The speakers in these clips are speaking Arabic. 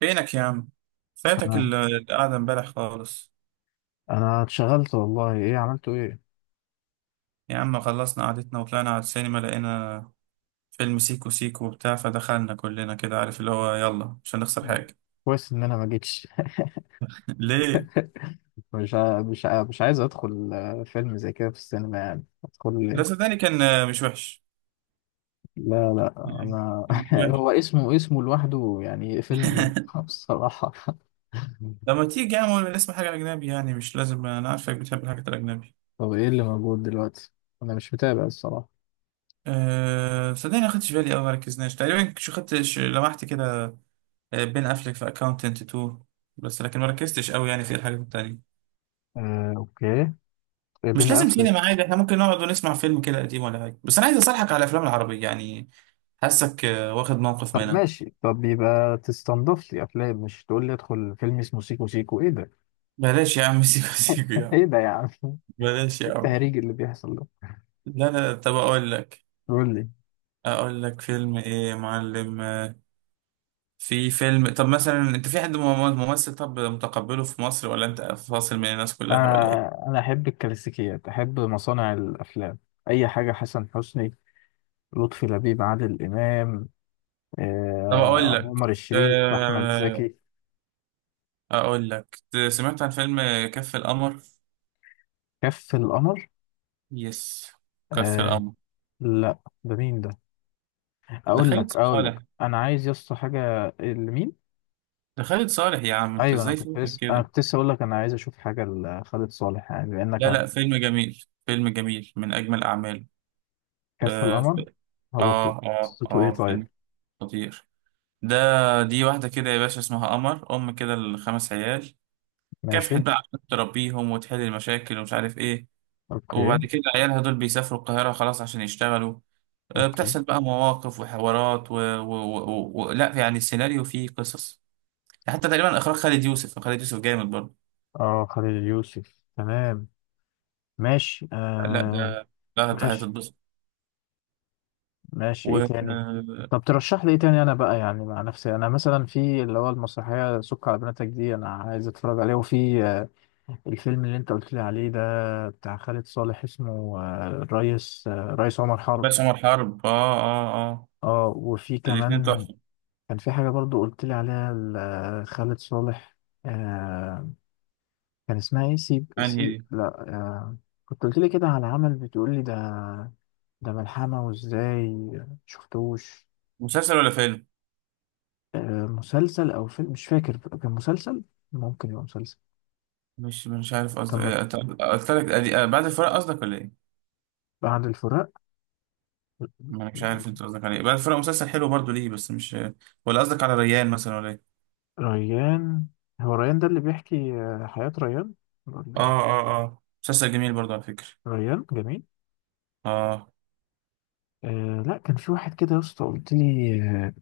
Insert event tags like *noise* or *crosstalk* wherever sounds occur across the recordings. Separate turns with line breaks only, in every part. فينك يا عم؟ فاتك
آه.
القعدة امبارح خالص.
انا اتشغلت والله، ايه عملته ايه؟
يا عم، خلصنا قعدتنا وطلعنا على السينما، لقينا فيلم سيكو سيكو وبتاع، فدخلنا كلنا كده، عارف اللي هو، يلا مش هنخسر
آه.
حاجة.
كويس ان انا ما جيتش.
*laughs* ليه؟
*laughs* مش عايز ادخل فيلم زي كده في السينما، يعني ادخل
لا
ليه؟
صدقني، كان مش وحش،
لا، لا، انا
مش
*laughs*
وحش.
هو اسمه لوحده، يعني قفلني منه *laughs* بصراحة *laughs*
لما تيجي يا عم نسمع حاجة أجنبي، يعني مش لازم، أنا عارفك بتحب الحاجات الأجنبي.
طب، ايه اللي موجود دلوقتي؟ انا مش متابع الصراحة.
أه صدقني، ما خدتش بالي أوي، ما ركزناش تقريبا، شو خدت لمحت كده. بين أفلك في أكاونتنت 2. بس لكن ما ركزتش أوي يعني في الحاجات التانية.
آه، اوكي.
مش
بين
لازم سينما
افلك.
عادي، احنا ممكن نقعد ونسمع فيلم كده قديم ولا حاجه، بس انا عايز اصالحك على الافلام العربيه يعني، حاسك واخد موقف
طب
منها.
ماشي. طب يبقى تستنضف لي افلام، مش تقول لي ادخل فيلم اسمه سيكو سيكو، ايه ده؟ *laughs*
بلاش يا عم *laughs* سيكو سيكو يا عم،
ايه ده يا عم، ايه؟
بلاش يا عم.
التهريج اللي بيحصل ده.
لا لا، طب اقول لك،
قول لي.
فيلم ايه يا معلم؟ في فيلم. طب مثلا انت في حد ممثل طب متقبله في مصر، ولا انت فاصل من الناس كلها، ولا ايه؟
آه، أنا أحب الكلاسيكيات، أحب مصانع الأفلام، أي حاجة. حسن حسني، لطفي لبيب، عادل إمام،
طب اقول لك،
عمر الشريف، أحمد
آه،
زكي.
اقول لك، سمعت عن فيلم كف القمر.
كف القمر.
يس، كف
آه.
القمر.
لا، ده مين ده؟ أقول
دخلت
لك أقول
صالح.
لك أنا عايز يا اسطى حاجة. لمين؟
ده خالد صالح يا عم، انت
أيوه. أنا
ازاي
كنت
فوتك
لسه أنا
كده؟
كنت لسه أقول لك أنا عايز أشوف حاجة لخالد صالح، يعني بما إنك
لا
عم.
لا، فيلم جميل، فيلم جميل، من اجمل اعماله.
كف
اه ف-
القمر. هبقى. قصته إيه؟ طيب.
فيلم خطير ده. دي واحده كده يا باشا اسمها قمر ام كده الخمس عيال، كافحت
ماشي.
بقى عشان تربيهم وتحل المشاكل ومش عارف ايه.
أوكي،
وبعد كده عيالها دول بيسافروا القاهره خلاص عشان يشتغلوا.
أوكي.
بتحصل بقى مواقف وحوارات لا يعني، السيناريو فيه قصص. حتى تقريبا اخراج خالد يوسف، خالد يوسف جامد برضه.
أه، خالد يوسف، تمام. ماشي،
لا
آه.
ده، لا
ماشي،
هتتبسط.
ماشي. ايه تاني؟ طب ترشح لي ايه تاني؟ انا بقى يعني مع نفسي، انا مثلا في اللي هو المسرحيه سك على بناتك دي، انا عايز اتفرج عليه. وفي الفيلم اللي انت قلت لي عليه ده، بتاع خالد صالح، اسمه الريس عمر حرب.
بس عمر حرب، اه اه
اه، وفي
الاتنين
كمان
تحفة.
كان في حاجه برضو قلت لي عليها خالد صالح. آه، كان اسمها ايه؟ سيب
انهي
سيب،
دي؟
لا، كنت قلت لي كده على عمل، بتقول لي ده، ده ملحمه. وازاي؟ شفتوش؟
مسلسل ولا فيلم؟
مسلسل او فيلم، مش فاكر، كان مسلسل. ممكن يبقى مسلسل.
مش عارف قصدك،
تم.
قلت لك بعد الفراق قصدك، ولا ايه؟
بعد الفراق.
ما انا مش عارف انت قصدك على ايه. بعد الفراق مسلسل حلو برضو، ليه بس؟ مش، ولا قصدك على ريان مثلا، ولا ايه؟
ريان. هو ريان ده اللي بيحكي حياة ريان، ولا
اه
إيه؟
اه اه، مسلسل جميل برضو على فكرة.
ريان جميل.
اه،
آه. لا، كان في واحد كده يا اسطى قلت لي. آه.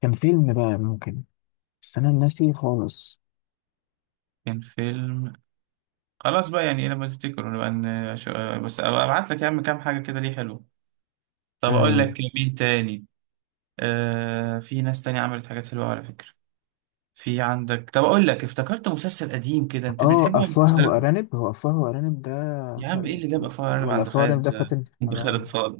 كان فيلم بقى ممكن، بس انا ناسي خالص.
كان فيلم. خلاص بقى، يعني إيه، لما تفتكر نبقى بس أبقى ابعت لك يا عم كام حاجة كده ليه حلو. طب اقول
اه.
لك مين تاني. في ناس تانية عملت حاجات حلوة على فكرة. في عندك، طب اقول لك افتكرت مسلسل قديم كده، انت بتحبه ولا
افواه
بتحبه؟
وارانب، هو افواه وارانب ده؟
يا عم ايه
خل...
اللي جابك فار، انا
ولا
عند
افواه وارانب ده
خالد،
فاتن
عند خالد
حمامة؟
صالح.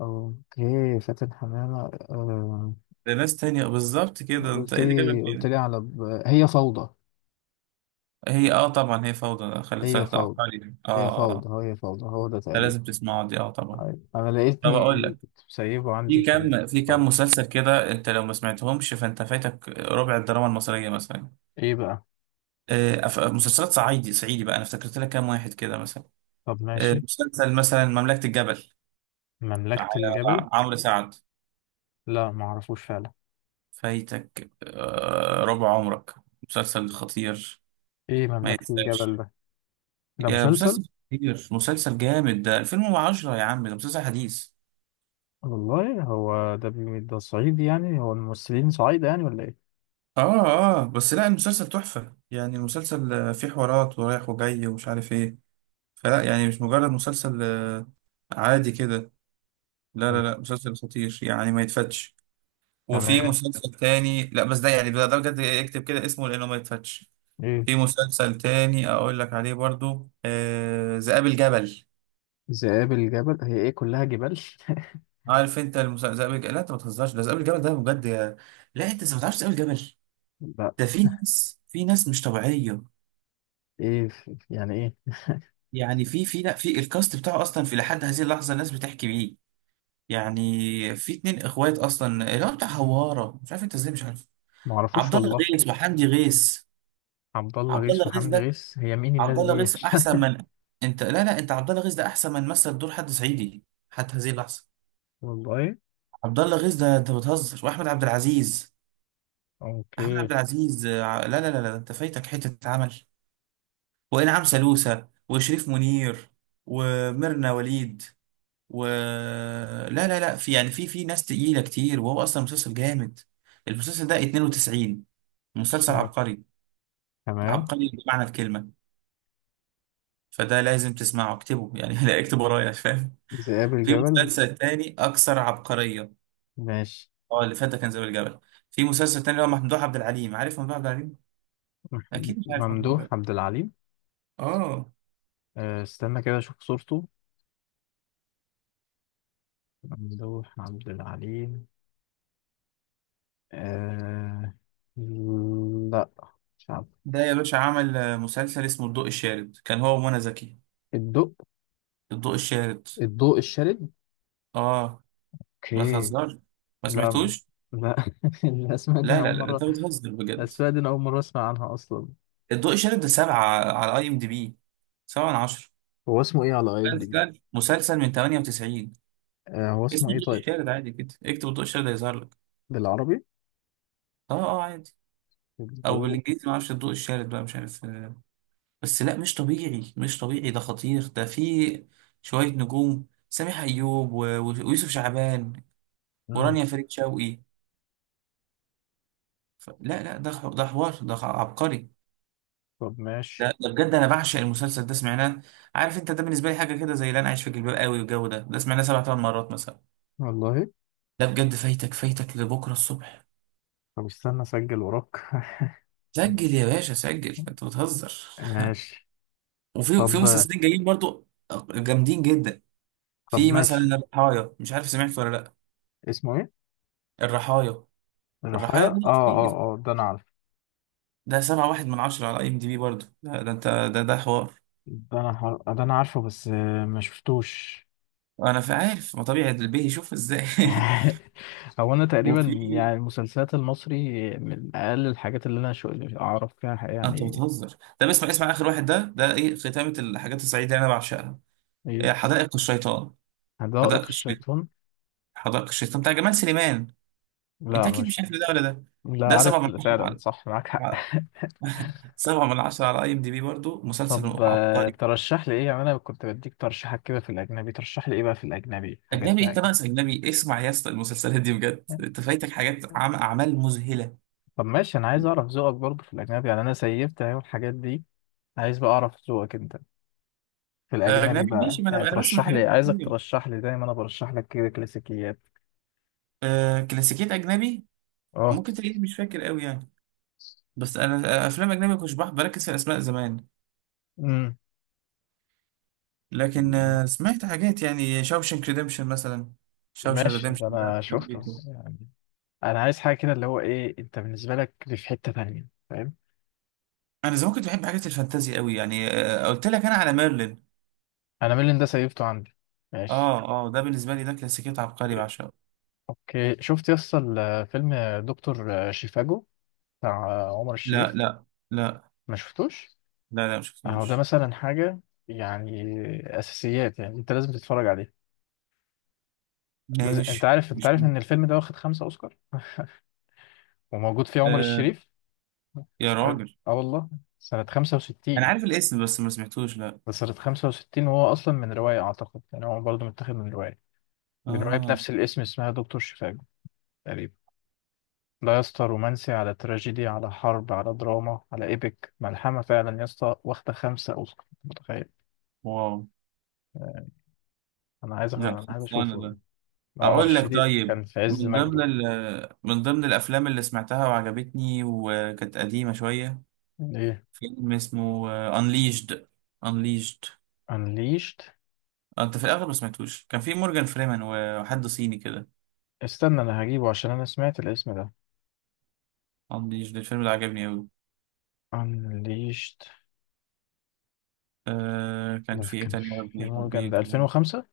اوكي، فاتن حمامة. آه.
ده ناس تانية بالظبط كده، انت
قلت
ايه اللي جابك
لي قلت
هنا؟
لي على هي فوضى.
هي، طبعا هي فوضى. خالد
هي
صالح ده
فوضى،
عبقري ده.
هي فوضى، هي فوضى، هو ده
ده
تقريبا.
لازم تسمعه دي، اه طبعا.
أيوة. انا
طب
لقيتني
اقول لك،
كنت مسيبه عندي في
في
طب
كام مسلسل كده، انت لو ما سمعتهمش فانت فايتك ربع الدراما المصرية مثلا.
ايه بقى؟
مسلسلات صعيدي صعيدي بقى، انا افتكرت لك كام واحد كده مثلا.
طب، ماشي.
مسلسل مثلا مملكة الجبل
مملكة الجبل.
بتاع عمرو سعد.
لا، ما اعرفوش فعلا.
فايتك ربع عمرك، مسلسل خطير
ايه
ما
مملكة الجبل
يتسابش.
ده؟ ده
يا
مسلسل.
مسلسل خطير، مسلسل جامد، ده 2010 يا عم، ده مسلسل حديث.
والله هو ده ده صعيدي، يعني هو الممثلين صعيدة يعني ولا ايه؟
اه اه، بس لا، المسلسل تحفة يعني، المسلسل فيه حوارات ورايح وجاي ومش عارف ايه. فلا يعني، مش مجرد مسلسل عادي كده. لا لا لا،
تمام.
مسلسل خطير يعني ما يتفتش. وفي
تمام.
مسلسل تاني، لا بس ده يعني، ده بجد اكتب كده اسمه، لانه ما يتفتش.
ايه؟
في مسلسل تاني اقول لك عليه برضو، ذئاب الجبل.
ذئاب الجبل، هي ايه كلها جبال؟
عارف انت ذئاب الجبل. لا انت ما تهزرش، ده ذئاب الجبل ده بجد لا انت إزاي ما تعرفش ذئاب الجبل؟
*laughs* لا.
ده في ناس مش طبيعيه،
ايه؟ يعني ايه؟
يعني في في لا في الكاست بتاعه اصلا، في لحد هذه اللحظه الناس بتحكي بيه. يعني في اتنين اخوات اصلا اللي هو بتاع هواره، مش عارف انت ازاي مش عارف.
ما اعرفوش
عبد الله
والله.
غيث وحمدي غيث.
عبد الله
عبد الله
غيث
غيث
وحمدي
ده،
غيث، هي مين الناس
عبد الله
دي؟
غيث احسن
*laughs*
من، انت لا لا، انت عبد الله غيث ده احسن من مثل دور حد صعيدي حتى هذه اللحظه.
والله.
عبد الله غيث ده انت بتهزر. واحمد عبد العزيز، احمد
اوكي.
عبد العزيز لا لا لا لا، انت فايتك حته عمل. وانعام سالوسة وشريف منير وميرنا وليد و لا لا لا، في يعني، في ناس تقيله كتير، وهو اصلا مسلسل جامد. المسلسل ده 92، مسلسل
آه،
عبقري،
تمام.
عبقري بمعنى الكلمه. فده لازم تسمعه، اكتبه يعني *laughs* لا اكتب ورايا، فاهم.
ذئاب
في
الجبل.
مسلسل تاني اكثر عبقريه.
ماشي.
اه، اللي فات ده كان زي الجبل. في مسلسل تاني اللي هو ممدوح عبد العليم، عارف ممدوح عبد العليم؟
مح-
اكيد مش عارف ممدوح عبد
ممدوح
العليم.
عبد العليم.
اه،
أه، استنى كده اشوف صورته. ممدوح عبد العليم. أه. لا، مش عارف.
ده يا باشا عمل مسلسل اسمه الضوء الشارد، كان هو ومنى زكي.
الضوء.
الضوء الشارد،
الضوء الشارد.
اه، ما
اوكي.
تهزرش، ما
لا.
سمعتوش؟
لا *laughs* الاسماء دي انا
لا
اول
لا لا،
مره
انت بتهزر بجد.
الاسماء دي انا اول مره اسمع عنها اصلا.
الضوء الشارد ده سبعة على IMDB، 7/10.
هو اسمه ايه على اي ام دي بي؟
مسلسل من 98،
هو اسمه
اسمه
ايه
الضوء
طيب؟
الشارد عادي كده، اكتب الضوء الشارد هيظهر لك.
بالعربي؟
اه اه، عادي، او
الضوء.
بالانجليزي، ما اعرفش. الضوء الشارد بقى مش عارف بس لا، مش طبيعي، مش طبيعي، ده خطير، ده فيه شوية نجوم، سامح ايوب ويوسف شعبان ورانيا فريد شوقي. لا لا، ده حوار، ده عبقري.
طب ماشي.
ده بجد، انا بعشق المسلسل ده، سمعناه. عارف انت، ده بالنسبه لي حاجه كده زي اللي انا عايش في جلباب قوي والجو، ده سمعناه سبع ثمان مرات مثلا.
والله.
ده بجد فايتك، فايتك لبكره الصبح.
طب استنى اسجل وراك.
سجل يا باشا، سجل،
*laughs*
انت بتهزر *laughs*
ماشي.
وفي
طب
مسلسلين جايين برضو، جامدين جدا.
طب
في مثلا
ماشي.
الرحايا، مش عارف سمعت ولا لا.
اسمه ايه؟
الرحايا،
الرحايا.
ده
اه،
كتير.
اه، اه، ده انا عارفه.
ده 7.1/10 على IMDB برضه، ده انت، ده حوار.
ده انا عارفه بس ما شفتوش.
انا في عارف ما طبيعي البيه يشوف ازاي.
*laughs* هو انا
*laughs*
تقريبا
وفي
يعني المسلسلات المصري من اقل الحاجات اللي انا شو اعرف فيها
انت
يعني.
بتهزر، طب اسمع، اسمع اخر واحد ده ايه ختامة الحاجات السعيدة اللي انا بعشقها.
ايه؟
إيه، حدائق الشيطان. حدائق
حدائق
الشيطان،
الشيطان.
حدائق الشيطان بتاع جمال سليمان. انت
لا،
اكيد مش
مش.
عارف ده ولا ده.
لا،
ده سبعة
عارف
من عشرة
فعلا،
على
صح، معاك حق.
على- 7/10 على IMDB برضه، مسلسل
طب،
عبقري.
ترشح لي ايه يعني، انا كنت بديك ترشيحات كده في الاجنبي، ترشح لي ايه بقى في الاجنبي، حاجات
اجنبي ايه؟
بقى
انت
كده.
ناقص اجنبي؟ اسمع يا اسطى، المسلسلات دي بجد، انت فايتك حاجات اعمال مذهلة.
طب ماشي. انا عايز اعرف ذوقك برضه في الاجنبي، يعني انا سيفت اهو الحاجات دي. عايز بقى اعرف ذوقك انت في الاجنبي
اجنبي
بقى،
ماشي، ما
يعني
انا بسمع
ترشح لي،
حاجات
عايزك
كتير.
ترشح لي دايما، انا برشح لك كده كلاسيكيات.
كلاسيكيات اجنبي،
اه.
ممكن تلاقيني مش فاكر قوي يعني. بس انا، افلام اجنبي كنتش بركز في الاسماء زمان.
امم.
لكن سمعت حاجات، يعني شاوشنك ريديمشن مثلا. شاوشن
ماشي،
ريديمشن
ده انا
ده
شفته،
حبيته.
يعني. انا عايز حاجه كده، اللي هو ايه، انت بالنسبه لك دي في حته تانية، فاهم؟
انا زمان كنت بحب حاجات الفانتازي قوي يعني، قلت لك انا على ميرلين.
انا ميلان ده سيفته عندي. ماشي.
اه اه، ده بالنسبه لي ده كلاسيكيات عبقري بعشقه.
اوكي. شفت يسطا فيلم دكتور شيفاجو بتاع عمر
لا
الشريف؟
لا لا
ما شفتوش؟
لا لا، ما
اهو ده
شفتوش،
مثلا حاجه، يعني اساسيات، يعني انت لازم تتفرج عليه. لازم. انت
ماشي
عارف انت
مش
عارف ان
مهم.
الفيلم ده واخد 5 اوسكار، وموجود فيه عمر
آه
الشريف.
يا
عارف.
راجل،
اه والله. سنه
انا
65.
عارف الاسم بس ما سمعتوش، لا.
ده سنه 65، وهو اصلا من روايه، اعتقد يعني هو برضه متاخد من روايه
اه،
بنفس الاسم، اسمها دكتور شيفاجو تقريبا. لا يا اسطى، رومانسي على تراجيدي على حرب على دراما على ايبك، ملحمة فعلا يا اسطى، واخدة 5 اوسكار، متخيل؟
واو،
آه،
لا
انا عايز
خلصانه
اشوفه.
ده.
عمر
اقول لك،
الشريف
طيب
كان في عز
من ضمن
مجده.
من ضمن الافلام اللي سمعتها وعجبتني وكانت قديمه شويه،
ايه؟
فيلم اسمه انليشد. انليشد
انليشت.
انت في الاغلب ما سمعتوش، كان في مورجان فريمان وحد صيني كده.
استنى انا هجيبه عشان انا سمعت الاسم ده.
انليشد الفيلم ده عجبني قوي.
انليشت.
كان
ده
في ايه
كان
تاني يا
في
ربي،
مورجان، ده
حبيته.
2005.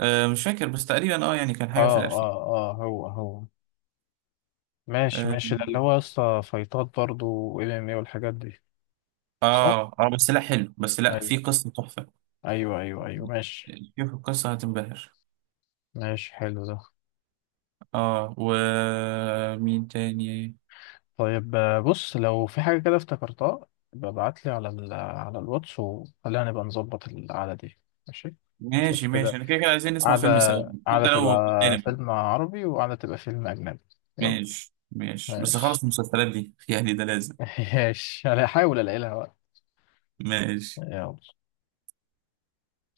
مش فاكر بس تقريبا، يعني كان حاجه في
اه،
الالفين.
اه، اه، هو هو. ماشي
اه
ماشي، ده اللي هو يا اسطى فايتات برضه، وام ام اي والحاجات دي. صح.
اه، بس لا حلو، بس لا،
ايوه،
في قصه تحفه.
ايوه، ايوه، ايوه، ماشي.
شوف القصه هتنبهر.
ماشي، حلو ده.
اه، ومين تاني؟
طيب. بص، لو في حاجة كده افتكرتها ببعت لي على ال على الواتس، وخلينا نبقى نظبط القعدة دي. ماشي. نشوف
ماشي
كده.
ماشي، انا كده كده عايزين نسمع
قعدة،
فيلم سوا،
قعدة
حتى لو
تبقى
اجنبي.
فيلم عربي، وقعدة تبقى فيلم أجنبي. يلا.
ماشي ماشي، بس خلص
ماشي.
المسلسلات دي *laughs* يعني ده لازم.
*laughs* ماشي، أنا هحاول ألاقي لها وقت.
ماشي.
يلا.